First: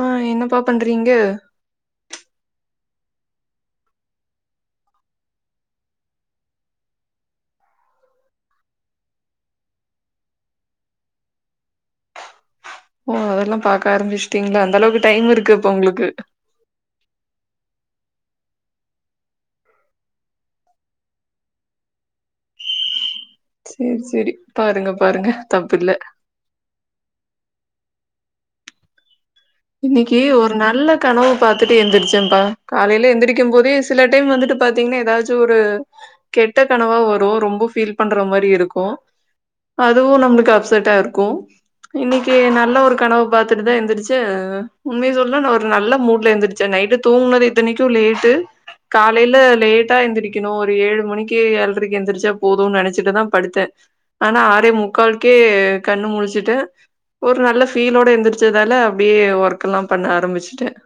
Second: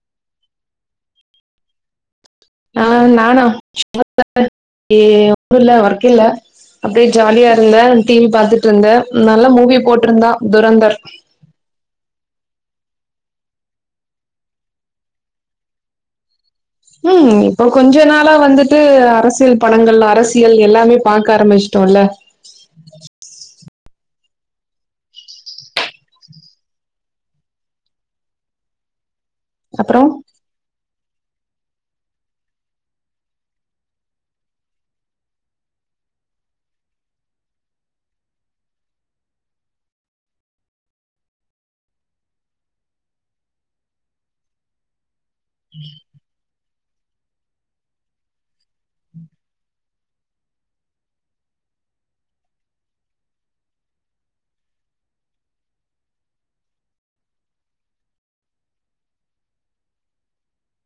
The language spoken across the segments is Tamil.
ஆஹ என்னப்பா பண்றீங்க ஆ நானா [unintelligible] இல்ல ஒர்க் இல்ல அப்டியே ஜாலியா இருந்தே டி வி பாத்துட்ருந்தே நல்ல மூவி போட்ருந்தா துரந்தர் ஓ அதெல்லா பாக்க ஆரம்பிச்சுட்டீங்களா அந்த அளவுக்கு டைம் இருக்கு அப்ப உங்களுக்கு உம் இப்போ கொஞ்ச நாளா வந்துட்டு அரசியல் படங்கள் அரசியல் எல்லாமே பாக்க ஆரம்பிச்சுட்டோம்ல்ல சரி சரி பாருங்க பாருங்க தப்புல அப்புறம் இன்னக்கி ஒரு நல்ல கனவு பாதுடு எந்திரச்சேப்பா காலையில எந்திரக்கும் போதே சில டைம் வந்துட்டு பாத்தீங்கன்னா ஏதாச்சும் ஒரு கெட்ட கனவா வரும் ரொம்ப பீல் பண்ற மாதிரி இருக்கும் அதுவும் நம்மளுக்கு அப்செட்ட இருக்கும் இன்னைக்கு நல்ல ஒரு கனவை பாத்துட்டு தான் எந்திரிச்ச த உண்மைய சொல் ஒரு நல்ல மூட்ல எந்திருச்சு நைட்டு தூங்குனது இதனைக்கும் லேட்டு காலையில லேட்டா எந்திரிக்கணும் ஒரு ஏழு மணிக்கு ஏழரைக்கு எழுந்திரிச்சா போதும்னு நினைச்சிட்டுதான் படுத்தேன் ஆனா ஆறே முக்காலக்கே கண்ணு முழுச்சுட்டேன் ஒரு நல்ல ஃபீலோட எந்திரிச்சதுனால அப்டியே ஒர்க் எல்லாம் பண்ண ஆரம்பிச்சுடேன்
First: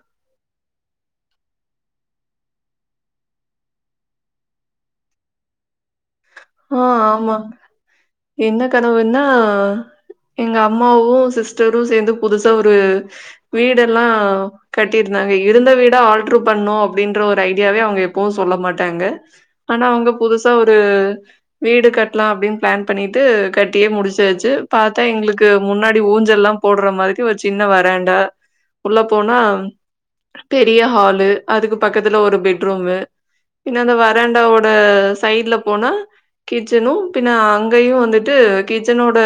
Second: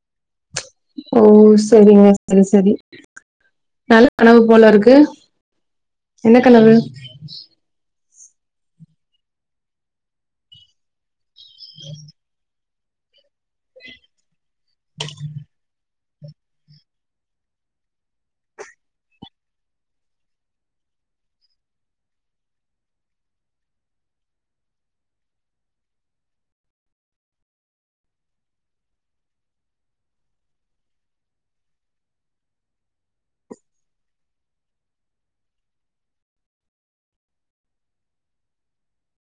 ஓ சரிங்க சரி சரி நல்ல கனவு போல இருக்கு என்ன கனவு ஆ ஆமா. என்ன கனவுன்னா எங்க அம்மாவும் சிஸ் சேந்து புதுசா ரு வீடெல்லாம் கட்டியிருந்தாங்க இருந்த வீட ஆல் ப்ரூப்பண்ணும் அப்டின்ற ஒரு ஐடியாவே அவங்க எப்வும் சொல்ல மாட்டாங்க ஆனா அவங்க புதுசா ஒரு வீடு கட்டலாம் அப்படின்னு பிளான் பண்ணிட்டு கட்டியே முடிச்சாச்சு பத்தா எங்களுக்கு முன்னாடி ஊஞ்சல் எல்லாம் போடுற மாதிரி ஒரு சின்ன வராண்டா உள்ள போனா பெரிய ஹாலு அதுக்கு பக்கத்துல ஒரு பெட்ரூம்மு இன்ன அந்த வராண்டாவோட சைடு்ல போனா கிச்சனும் பின்ன அங்கயும் வந்துட்டு கிச்சனோட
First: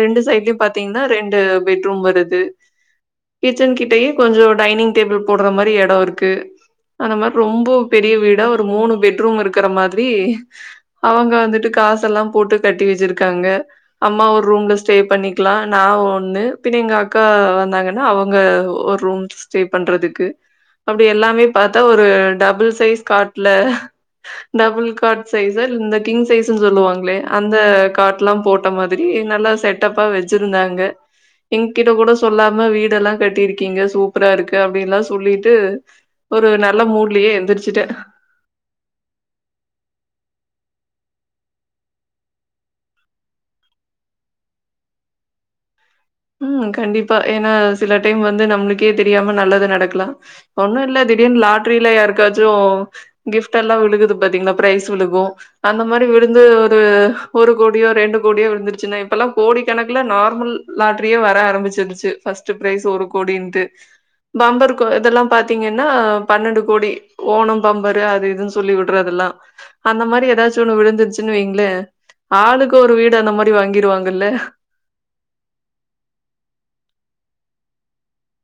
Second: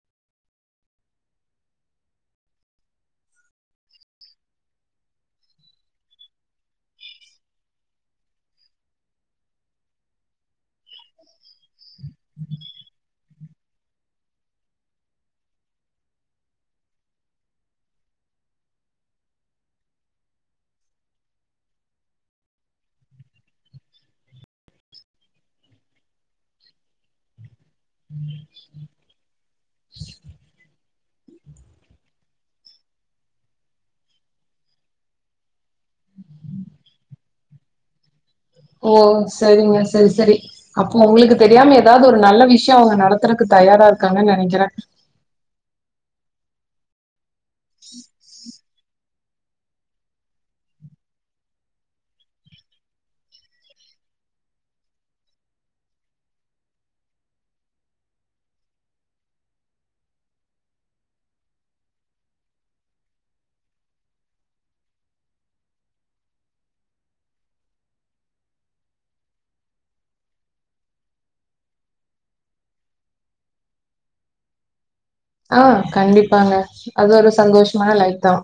ரெண்டு சைட்லயும் பாத்தீங்கன்னா ரெண்டு பெட்ரூம் வருது கிச்சன் கிட்டயே கொஞ்சம் டைனிங் டேபிள் போடுற மாரி இடம் இருக்கு அந்த மாரி ரொம்ப பெரிய வீடா ஒரு மூணு பெட்ரூம் இருக்கிற மாரி அவங்க வந்துட்டு காசெல்லா போட்டு கட்டி வச்சிருக்காங்க அம்மா ஒரு ரூம்ல ஸ்டே பண்ணிக்கலாம் நான் ஒண்ணு பின் எங்க அக்கா வந்தாங்கன்னா அவங்க ஒரு ரூம் ஸ்டே பண்றதுக்கு அப்படி எல்லாமே பாத்தா ஒரு டபுள் சைஸ் காட்ல டபுள் கார்ட் சைஸசர் கிங் சைஸ் சொல்லுவாங்களே அந்த காட் எல்லாம் போட்ட மாரி நல்லா செட்டப்பா வச்சிருந்தாங்க எங்கிட்ட கூட சொல்லாம நல்ல வீடெல்லாம் கட்டிருக்கீங்க சூப்பரா இருக்கு அப்படின்னுல்லாம் சொல்லிட்டு ஒரு நல்ல மூட்லயே எந்திரிச்சுட்டேன் ஓ சரிங்க சரி சரி அப்போ உங்களுக்கு தெரியாம ஏதாவது ஒரு நல்ல விஷயம் அவங்க நடத்துறக்கு தயாரா இருக்காங்கன்னு நினைக்கிறேன் உம் கண்டிப்பா ஏன்னா சில டைம் வந்து நம்மளுக்கே தெரியாம நல்லது நடக்கலாம் ஒன்னும் இல்ல திடீர்னு லாட்ரில யாருகாச்சும் கிஃப்ட் எல்லாம் விழுகுது பாத்தீங்களா பிரைஸ் விழுகும் அந்த மாரி விழுந்து ஒரு ஒரு கோடியோ ரெண்டு கோடியோ விழுந்துருச்சுன்னா இப்ல்லாம் கோடி கணக்கல நார்மல் லாட்டரியே வர ஆரம்பிச்சிருச்சு பஸ்ட் பிரைஸ் ஒரு கோடின்னுட்டு பம்பர் இதெல்லாம் பாத்தீங்கன்னா பன்னெண்டு கோடி ஓணம் பம்பரு அது இதுன்னு சொல்லி விடுறதெல்லாம் அந்த மாரி ஏதாச்சும் ஒண்ணு விழுந்துருச்சுன்னு வைங்களே ஆளுக்கு ஒரு வீடு அந்த மாரி வாங்கிடுவாங்கல்ல ஆஹ கண்டிப்பாங்க அது ஒரு சந்தோஷமான லைப் தான்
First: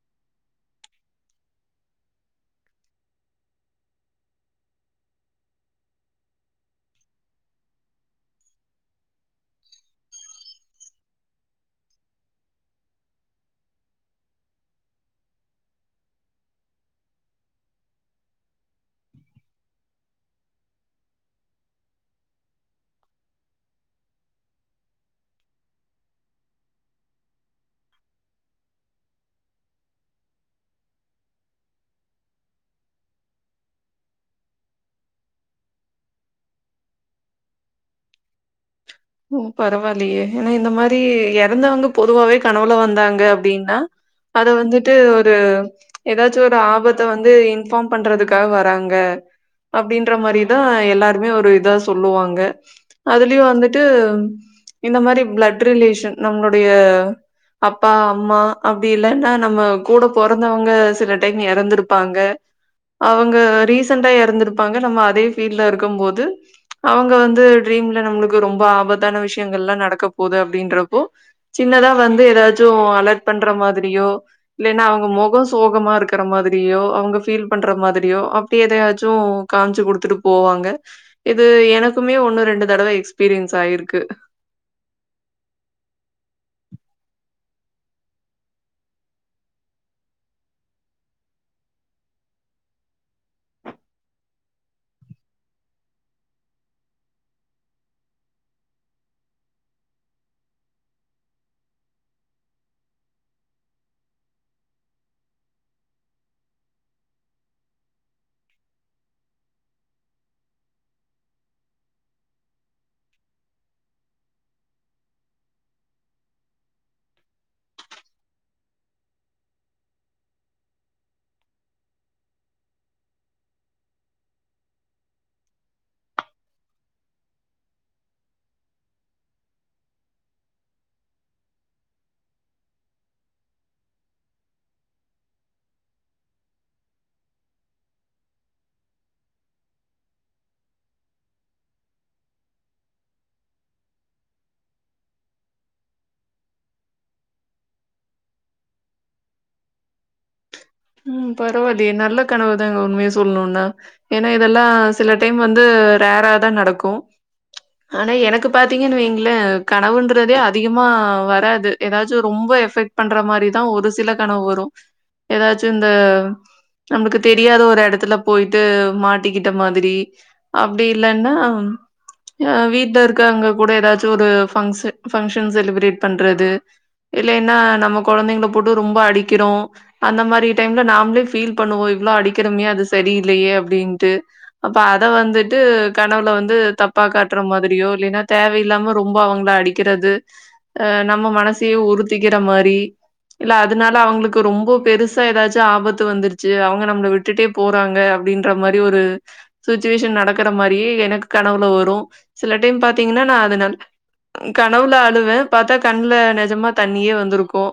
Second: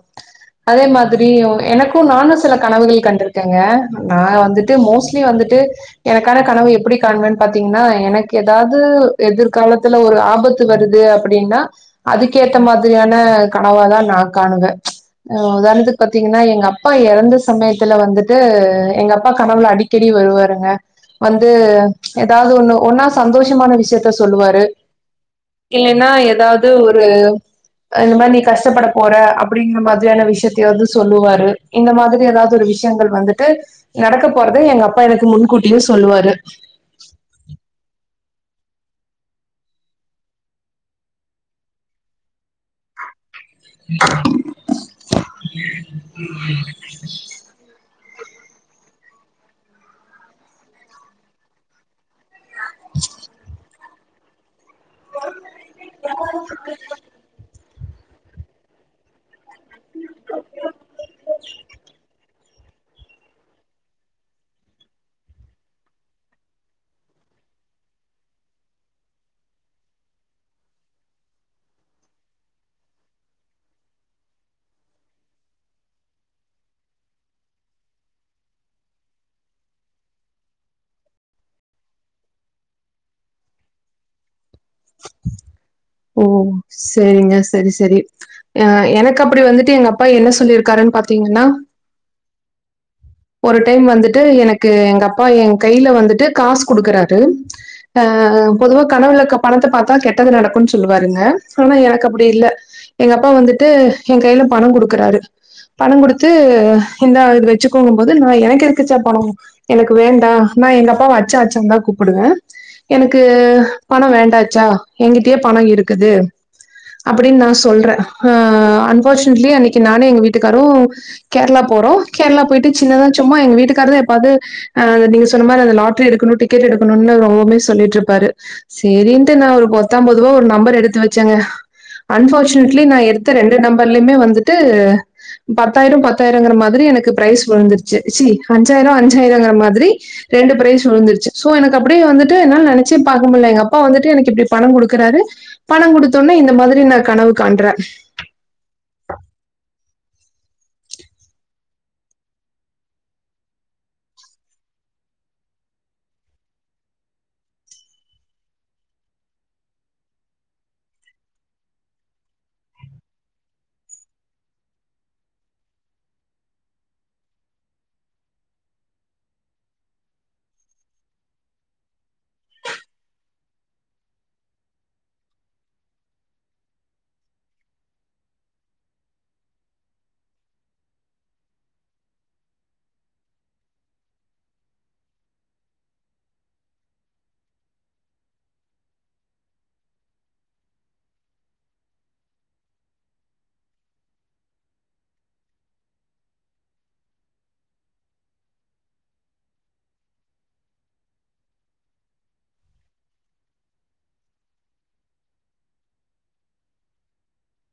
அதே மாதிரி எனக்கும் நானும் சில கனவுகள் கண்டிருக்கேங்க நான் வந்துட்டு மோஸ்லி வந்துட்டு எனக்கான கனவு எப்படி காணுவேன்னு பாத்தீங்கன்னா எனக்கு ஏதாவது எதிர்காலத்துல ஒரு ஆபத்து வருது அப்படின்னா அதுக்கேத்த மாதிரியான கனவ தான் நான் காணுவேன் அஹ உதாரணத்துக்கு பாத்தீங்கன்னா எங்க அப்பா இறந்த சமயத்துல வந்துட்டு எங்க அப்பா கனவுல அடிக்கடி வருவாருங்க வந்து ஏதாவது ஒண்ணு ஒன்னா சந்தோஷமான விஷயத்த சொல்லுவாரு இல்லன்னா ஏதாவது வ ஒரு இந்த மாதிரி நீ கஷ்டப்பட போற அப்படிங்கிற மாதிரியான விஷயத்தாவது சொல்லுவாரு இந்த மாதிரி ஏதாவது ஒரு விஷயங்கள் வந்துட்டு நடக்க போறத எங்க அப்பா எனக்கு முன்கூட்டியே சொல்லுவாரு ஓ பரவாயில்லையே ஏன்னா இந்த மாதிரி இறந்தவங்க பொதுவாவே கனவுல வந்தாங்க அப்படின்னா அத வந்துட்டு ஒரு ஏதாச்சும் ஒரு ஆபத்தை வந்து இன்பார்ம் பண்றதுக்காக வராங்க அப்டின்ற மாரி தான் எல்லாருமே ஒரு இதா சொல்லு சொல்லுவாங்க அதுலயும் வந்து ட்டு இந்த மாரி பிளட் ரிலேஷன் நம்மளுடைய அப்பா அம்மா அப்டி இல்லன்னா நம்ம கூட பிறந்தவங்க சில டைம் இறந்துஇருப்பாங்க அவங்க ரீசண்டா இறந்திருப்பாங்க நம்ம அதே பீல்ல இருக்கும் போது அவங்க வந்து டரீம்ல நம்மளுக்கு ரொம்ப ஆபத்தான விஷயங்கள் எல்லாம் நடக்க போகுது அப்படின்றப்போ சின்னதா வந்து ஏதாச்சும் அலர்ட் பண்ற மாதிரியோ இல்லைன்னா அவங்க முகம் சோகமா இருக்கற மாதிரியோ அவங்க பீல் பண்ற மாதிரியோ அப்பிடி எதாச்சும் காமிச்சு குடுத்துட்டு போவாங்க இது எனக்குமே ஒன்னு ரெண்டு தடவ எக்ஸ் எஸ்பீரியன்ஸ் ஆயிருக்கு [inaudible] ஓ செரிங்க செரி செரி அ எனக்கு அப்டி வந்துட்டு எங்க அப்பா என்ன சொல்லியிருக்காருன்னு பாத்தீங்கன்னா ஒரு டைம் வந்துட்டு எனக்கு எங்க அப்பா என் கையில வந்துட்டு காசு குடுக்குறாரு ஆஹ் பொதுவா கனவுல பணத்த பாத்தா கெட்டது நடக்கும்ன்னு சொல்லுவாருங்க ஆனா எனக்கு அப்படி இல்ல எங்க அப்பா வந்துட்டு என் கையில பணம் கொடுக்குறாரு பணம் கொடுத்து இந்த இது வச்சு கூம்பது நான் எனக்கு இருக்குச்சா பணம் எனக்கு வேண்டா நான் எங்க அப்பாவ அச்ச அச்ச தான் கூப்பிடுவேன் எனக்கு பணம் வேண்டாச்சா எங்கிட்டயே பணம் இருக்குது அப்படின்னு நான் சொல்றேன் அன்பார்ஷ்னேட்ழி அன்னிக்கி நானும் எங்க வீட்டுக்காரும் கேரளா போறோம் கேரளா போயிட்டு சின்னத சும்மா எங்க வீட்டுக்காரங்க சொன்னிந்த லாட்டரி எடுக்கணும் டிக்கெட் எடுக்கணும் ரொம்பே சொல்லிட்டு இருப்பாரு சரின்ட்டு நான் ஒரு பத்தம்பதுவா ஒரு நம்பர் எடுத்து வச்சேங்க அன்பார்னேட்ழி எடுத்த ரெண்டு நம்பர் வந்து பத்தாயிரம் பத்தாயிரங்கற மாதிரி எனக்கு பி சுழுந்துருச்சு சி அஞ்சாயிரம் அஞ்சாயிரம்ங்கிற மாதிரி ரெண்டு ப்ஃறைஸ் விழுந்துருச்சு சோ எனக்கு அப்படியே வந்துட்டு என்னால நினைச்சே பாக்க முடியில எங்க அப்பா வந்துட்டு எனக்கு எப்படி பணம் கொடுக்குறாரு பணம் கொடுத்தோனே இந்த மாதிரி நான் கனவு காண்றேன் உம் பரவாயிலயே நல்ல கனவுதான்ங்க உண்மே சொல்லணும்னா ஏன்னா இதெல்லாம் சில டைம் வந்து ரேரா தான் நடக்கும் ஆனா எனக்கு பாத்தீங்கன்னு வைங்களே கனவுன்றதே அதிகமா வராது ஏதாச்சும் ரொம்ப எஃபெக்ட் பண்ற மாரிதான் ஒரு சில கனவு வரும் ஏதாச்சும் இந்த நமக்கு தெரியாத ஒரு இடத்துல போயட்டு மாட்டிக்கிட்ட மாதிரி அப்படி இல்லன்னா வீட்டுல இருக்க அங்க கூட ஏதாவது ஒரு பங்க்ஷன் பங்க்ஷன் செலப்ரேட் பண்றது இல்லனா நம்ம கொழந்தைங்கல போட்டு ரொம்ப அடிக்கிறோம் அந்த மாரி டைம்ல நாமளே பீல் பண்ணுவோம் இவ்வளவு அடிக்கிறமே அது சரியில்லையே அப்படின்ட்டு அப்ப அத வந்துட்டு கனவுல வந்து தப்பா காட்டுற மாதிரியோ இல்லைன்னா தேவையில்லாம ரொம்ப அவங்கள அடிக்கிறது அஹ நம்ம மனசையே உறுத்திக்கிற மாரி இல்ல அதனால அவங்களுக்கு ரொம்ப பெருசு ஏதாச்சும் ஆபத்து வந்துருச்சு அவங்க நம்மள விட்டுட்டே போறாங்க அப்படின்ற மாரி ஒரு சுச்சுவேஷன் நடக்கற மாரியே எனக்கு கனவுல வரும் சில டைம் பா்த்தீங்கன்னா நான் அதனா கனவுல அழுவேன் பாத்தா கண்ல நஜமா தண்ணியே வந்திருக்கும்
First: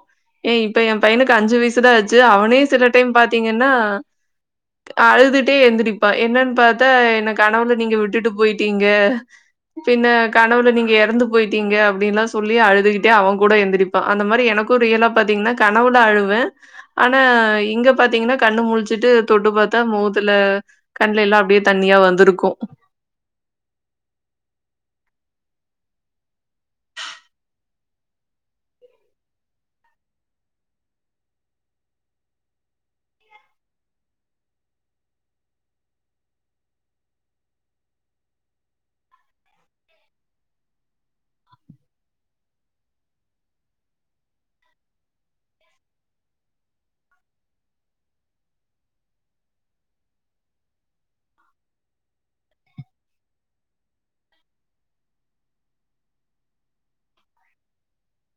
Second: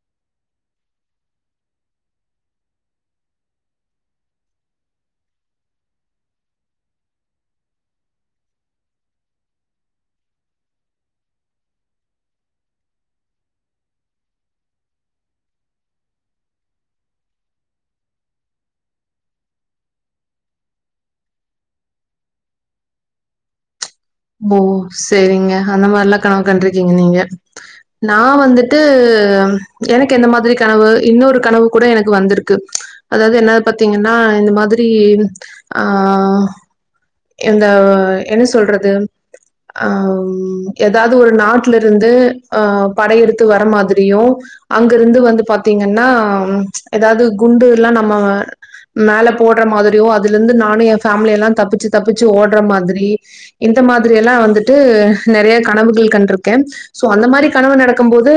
ஏ இப்ப என் பையனுக்கு அஞ்சு வயசுதான் அவனே சில டைம் பாத்தீங்கன்னா அழுதுட்டே எந்திரிப்பான் என்னன்னுப்த்தா என்ன கனவுல நீங்க விட்டுட்டு போயிட்டீங்க பின்ன கனவுல நீங்க இறந்து போயிட்டீங்க அப்படின்னுல்லாம் சொல்லி அழுதுகிட்டே அவன் கூட எந்திரிப்பான் அந்த மாதிரி எனக்கும் ரியலா பாத்தீங்கன்னா கனவுல அழுவேன் ஆனா இங்க பாத்தீங்கன்னா கண்ணு முழிச்சுட்டு தொட்டு பார்த்தா முகத்துல கண்ல எல்லாம் அப்படியே தண்ணியா வந்திருக்கும் ஓ சரிங்க அந்த மாதிரல்லாம் கனவு கண்டிருக்கீங்க நீங்க நான் வந்துட்டு எனக்கு எந்த மாதிரி கனவு இன்னொரு கனவு கூட எனக்கு வந்திருக்கு அதாவது என்ன பாத்தீங்கன்னா இந்த மாதிரி ஆஹ் இந்த என்ன சொல்றது அஹம் ஏதாவது ஒரு நாட்டுல இருந்து ஆஹ் படை எடுத்து வர மாதிரியும் அங்க இருந்து வந்து பாத்தீங்கன்னா ஏதாவது குண்டு எல்லாம் நம்ம மேல போடுற மாதிரியும் அதுல இருந்து நானும் என் ஃபேமிலிய எல்லாம் தப்பிச்சு தப்பிச்சு ஓடுற மாதிரி இந் இந்த மாதிரி எல்லாம் வந்துட்டு நிறைய கனவுகள் கண்டிருக்கேன் சோ அந்த மாதிரி கனவு நடக்கும் போது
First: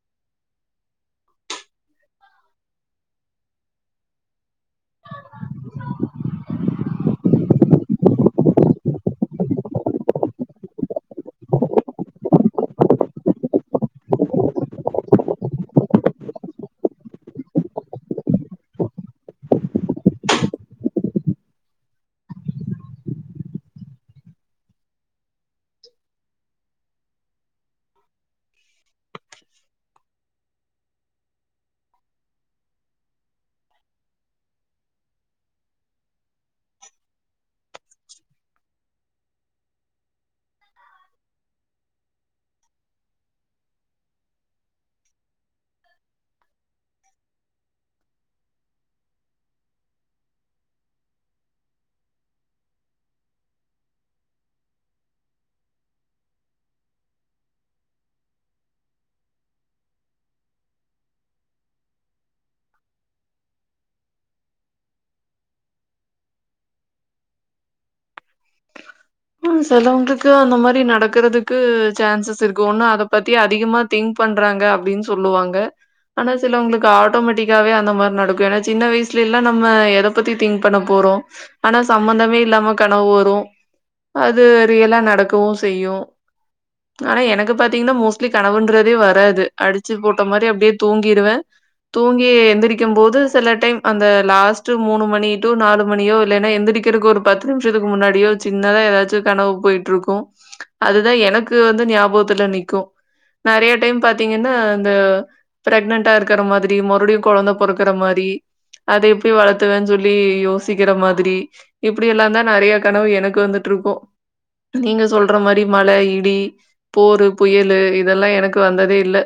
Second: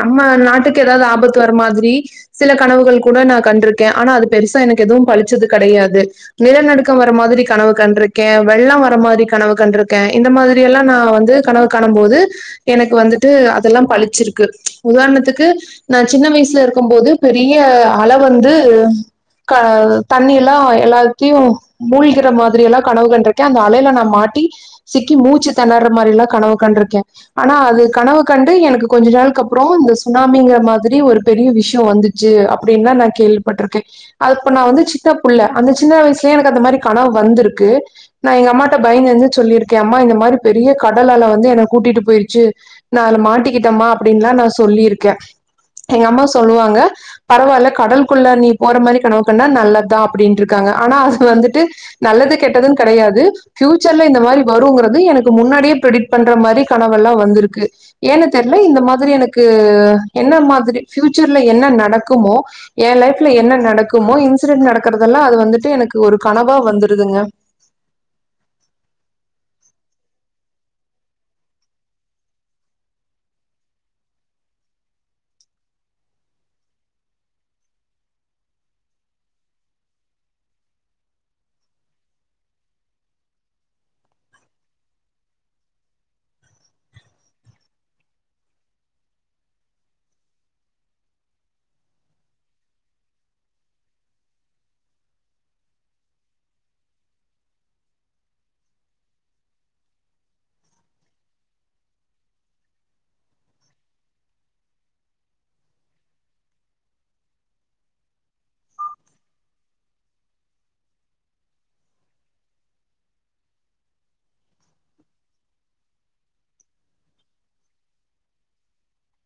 நம்ம நாட்டுக்கு ஏதாவது ஆபத்து வர மாதிரி சில கனவுகள் கூட நான் கண்டிருக்கேன் ஆனா அது பெருசா எனக்கு எதுவும் பளிச்சது கெடையாது நிலநடுக்கம் வர மாதிரி கனவு கண்டிருக்கேன் வெள்ளம் வர மாரி கனவு கண்டிரு க்கேன் இந்த மாதிரி எல்லாம் நான் வந்து கனவு காணும் போது எனக்கு வந்துட்டு அதெல்லாம் பளிச்சிருக்கு உதாரணத்துக்கு நான் சின்ன வயசுல இருக்கும் போது பெரிய அல வந்து க தண்ணி எல்லாம் எல்லாத்தையும் மூழ்கிற மாதிரி எல்லாம் கனவு கண்டிருக்கேன் அந்த அலையில நான் மாட்டி சிக்கி மூச்சு திணர்ற மாரி எல்லாம் கனவு கண்டிருக்கேன் ஆனா அது கனவு கண்டு எனக்கு கொஞ்ச நாளுக்கு அப்புறம் இந்த சுனாமிங்கிற மாதிரி ஒரு பெரிய விஷயம் வந்துச்சு அப்படின்னுலாம் நான் கேள்விப்பட்டிருக்கேன் அது இப்ப நான் வந்து சின்ன புள்ள அந்த சின்ன வயசுலயே எனக்கு அந்த மாதிரி கனவு வந்திருக்கு நான் எங்க அம்மாட்ட பயந்திருந்து சொல்லியிருக்கேன் ம் அம்மா இந்தமாரி பெரிய கடல்லல வந்து என கூட்டிட்டு போயிருச்சு நான் அத மாட்டிக்கிட்டேம்மா அப்படின்னுல்லாம் நான் சொல்லியிருக்கேன் எங்க அம்மா சொல்லுவாங்க பரவாயில்ல கடலுள்ள நீ போற மாரி கனவு கனா நல்லதான் அப்படின்ட்டு இருக்காங்க ஆனா அது வந்துட்டு நல்லது கெட்டதுன்னு கெடையாது பியூச்சர்ல இந்த மாரி வருங்குறது எனக்கு முன்னாடியே பிடிட் பண்ற மாரி கனவெல்லாம் வந்திருக்கு ஏன்ன தெரியல இந்த மாதிரி எனக்கு என்ன மாதிரி பியூச்சர்ல என்ன நடக்குமோ என் லைப்ல என்ன நடக்குமோ இன்சிடென்டு நடக்கறதெல்லாம் அது வந்துட்டு எனக்கு ஒரு கனவா வந்துருதுங்க ம் சிலவங்களுக்கு அந்த மாரி நடக்கறதுக்கு சான்சஸ் இருக்கு ஒண்ணும் அத பத்தி அதிகமா திங்க் பண்றாங்க அப்படின்னு சொல்லுவாங்க ஆனா சிலவங்களுக்கு ஆட்டோமேட்டிக்காவே அந்த மாரி நடக்கும் ஏன்னா சின்ன வயசுல எல்லாம் நம்ம எத பத்தி திங்க் பண்ண போறோம் ஆனா சம்பந்தமே இல்லாம கனவு வரும் அது ரியலா நடக்கவும் செய்யும் ஆனா எனக்கு பாத்தீங்கன்னா மோஸ்ட்லி கனவுன்றதே வராது அடிச்சு போட்ட மாதிரி அப்படியே தூங்கிருவேன் தூங்கி எந்திரக்கும் போது சில டைம் அந்த லாஸ்ட் மூணு மணியோ நாலு மணியோ இல்லைன்னா எந்திரிக்கிறதுக்கு ஒரு பத்து நிமிஷத்துக்கு முன்னாடியோ வச்சு த ஏதாச்சும் கனவு போய்ட்டு இருக்கும் அதுதான் எனக்கு வந்து ஞாபகத்துல நக்கும் நெறைய டைம் பாத்தீங்கன்னா இந்த பிரெக்னன்டா இருக்கற மாதிரி மறுபடியும் கெழந்த பொறக்கற மாரி அத எப்படி வளத்துவன்னு சொல்லி யோசிக்கிற மாதிரி இப்படி எல்லாம் தான் நெறைய கனவு எனக்கு வந்துட்டு இருக்கோம் நீங்க சொல்ற மாரி மழை இடி போரு புயலு இதெல்லாம் எனக்கு வந்ததே இல்ல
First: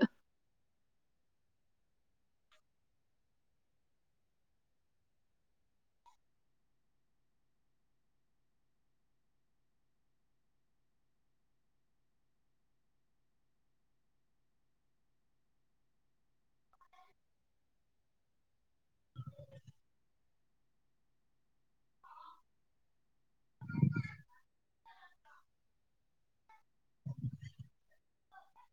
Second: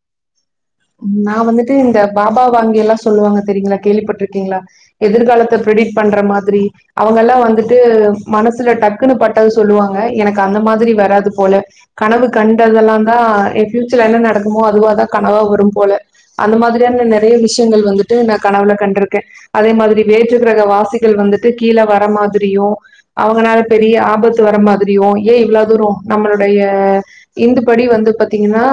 நான் வந்துட்டு இந்த பாபா வாங்கி எல்லாம் சொல்லுவாங்க தெரியங்களா கேள்விப்பட்டிருக்கீங்களா எதிர்காலத்த பரெடிக்ட் பண்ற மாதிரி அவங்க எல்லாம் வந்துட்டு மனசுல டக்குனு பட்டது சொல்லுவாங்க எனக்கு அந்த மாதிரி வராது போல கனவு கண்டதெல்லாம் தான் என் பஃபயூச்சர்ல என்ன நடக்குமோ அதுவாதான் கனவா போல அந்த மாதியானா நிறைய விஷயங்கள் வந்துட்டு நான் கனவுல கண்டிருக்கேன் அதே மாதிரி வேற்றுக்கிரக வாசிகள் வந்துட்டு கீழே வர மாதிரியும் அவங்கனால பெரிய ஆபத்து வர மாதிரியும் ஏன் இவ்ள தூ நம்மளுடைய இந்துபடி வந்து பாத்தீங்கன்னா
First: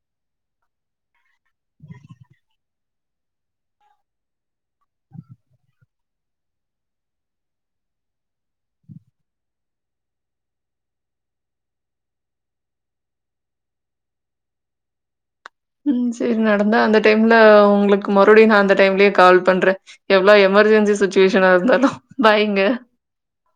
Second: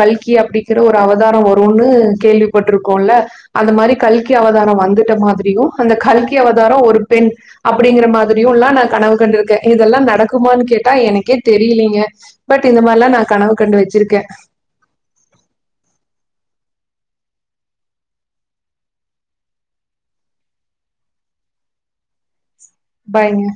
கல்கி அப்டிங்ற ஒரு அவ அவதாரம் வரும்ன்னு கேள்விப்பட்டிருக்கோம்ல அந்த மாதிரி கல்கி அவதாரம் வந்துட்ட மாதிரியும் அந்த கல்கி அவதாரம் ஒரு பெண் அப்படிங்கிற மாதிரியும் எல்லாம் நான் கனவு கண்டுருக்கேன் இதெல்லாம் நடக்குமான்னு கேட்டா எனக்கே தெரியிலீங்க பட் இந்த மாதிரில்லாம் நான் கனவு கண்டு வச்சிருக்கேன் ம் சரி நடந்தா அந்த டைம்ல உங்களுக்கு மறுபடியும் நான் அந்த டைம்லே கால் பண்றேன் எவ்வளவு எமர்ஜென்சி சுச்சுவேஷனா இருந்தாலும் பாய்ங்க பாய்ங்க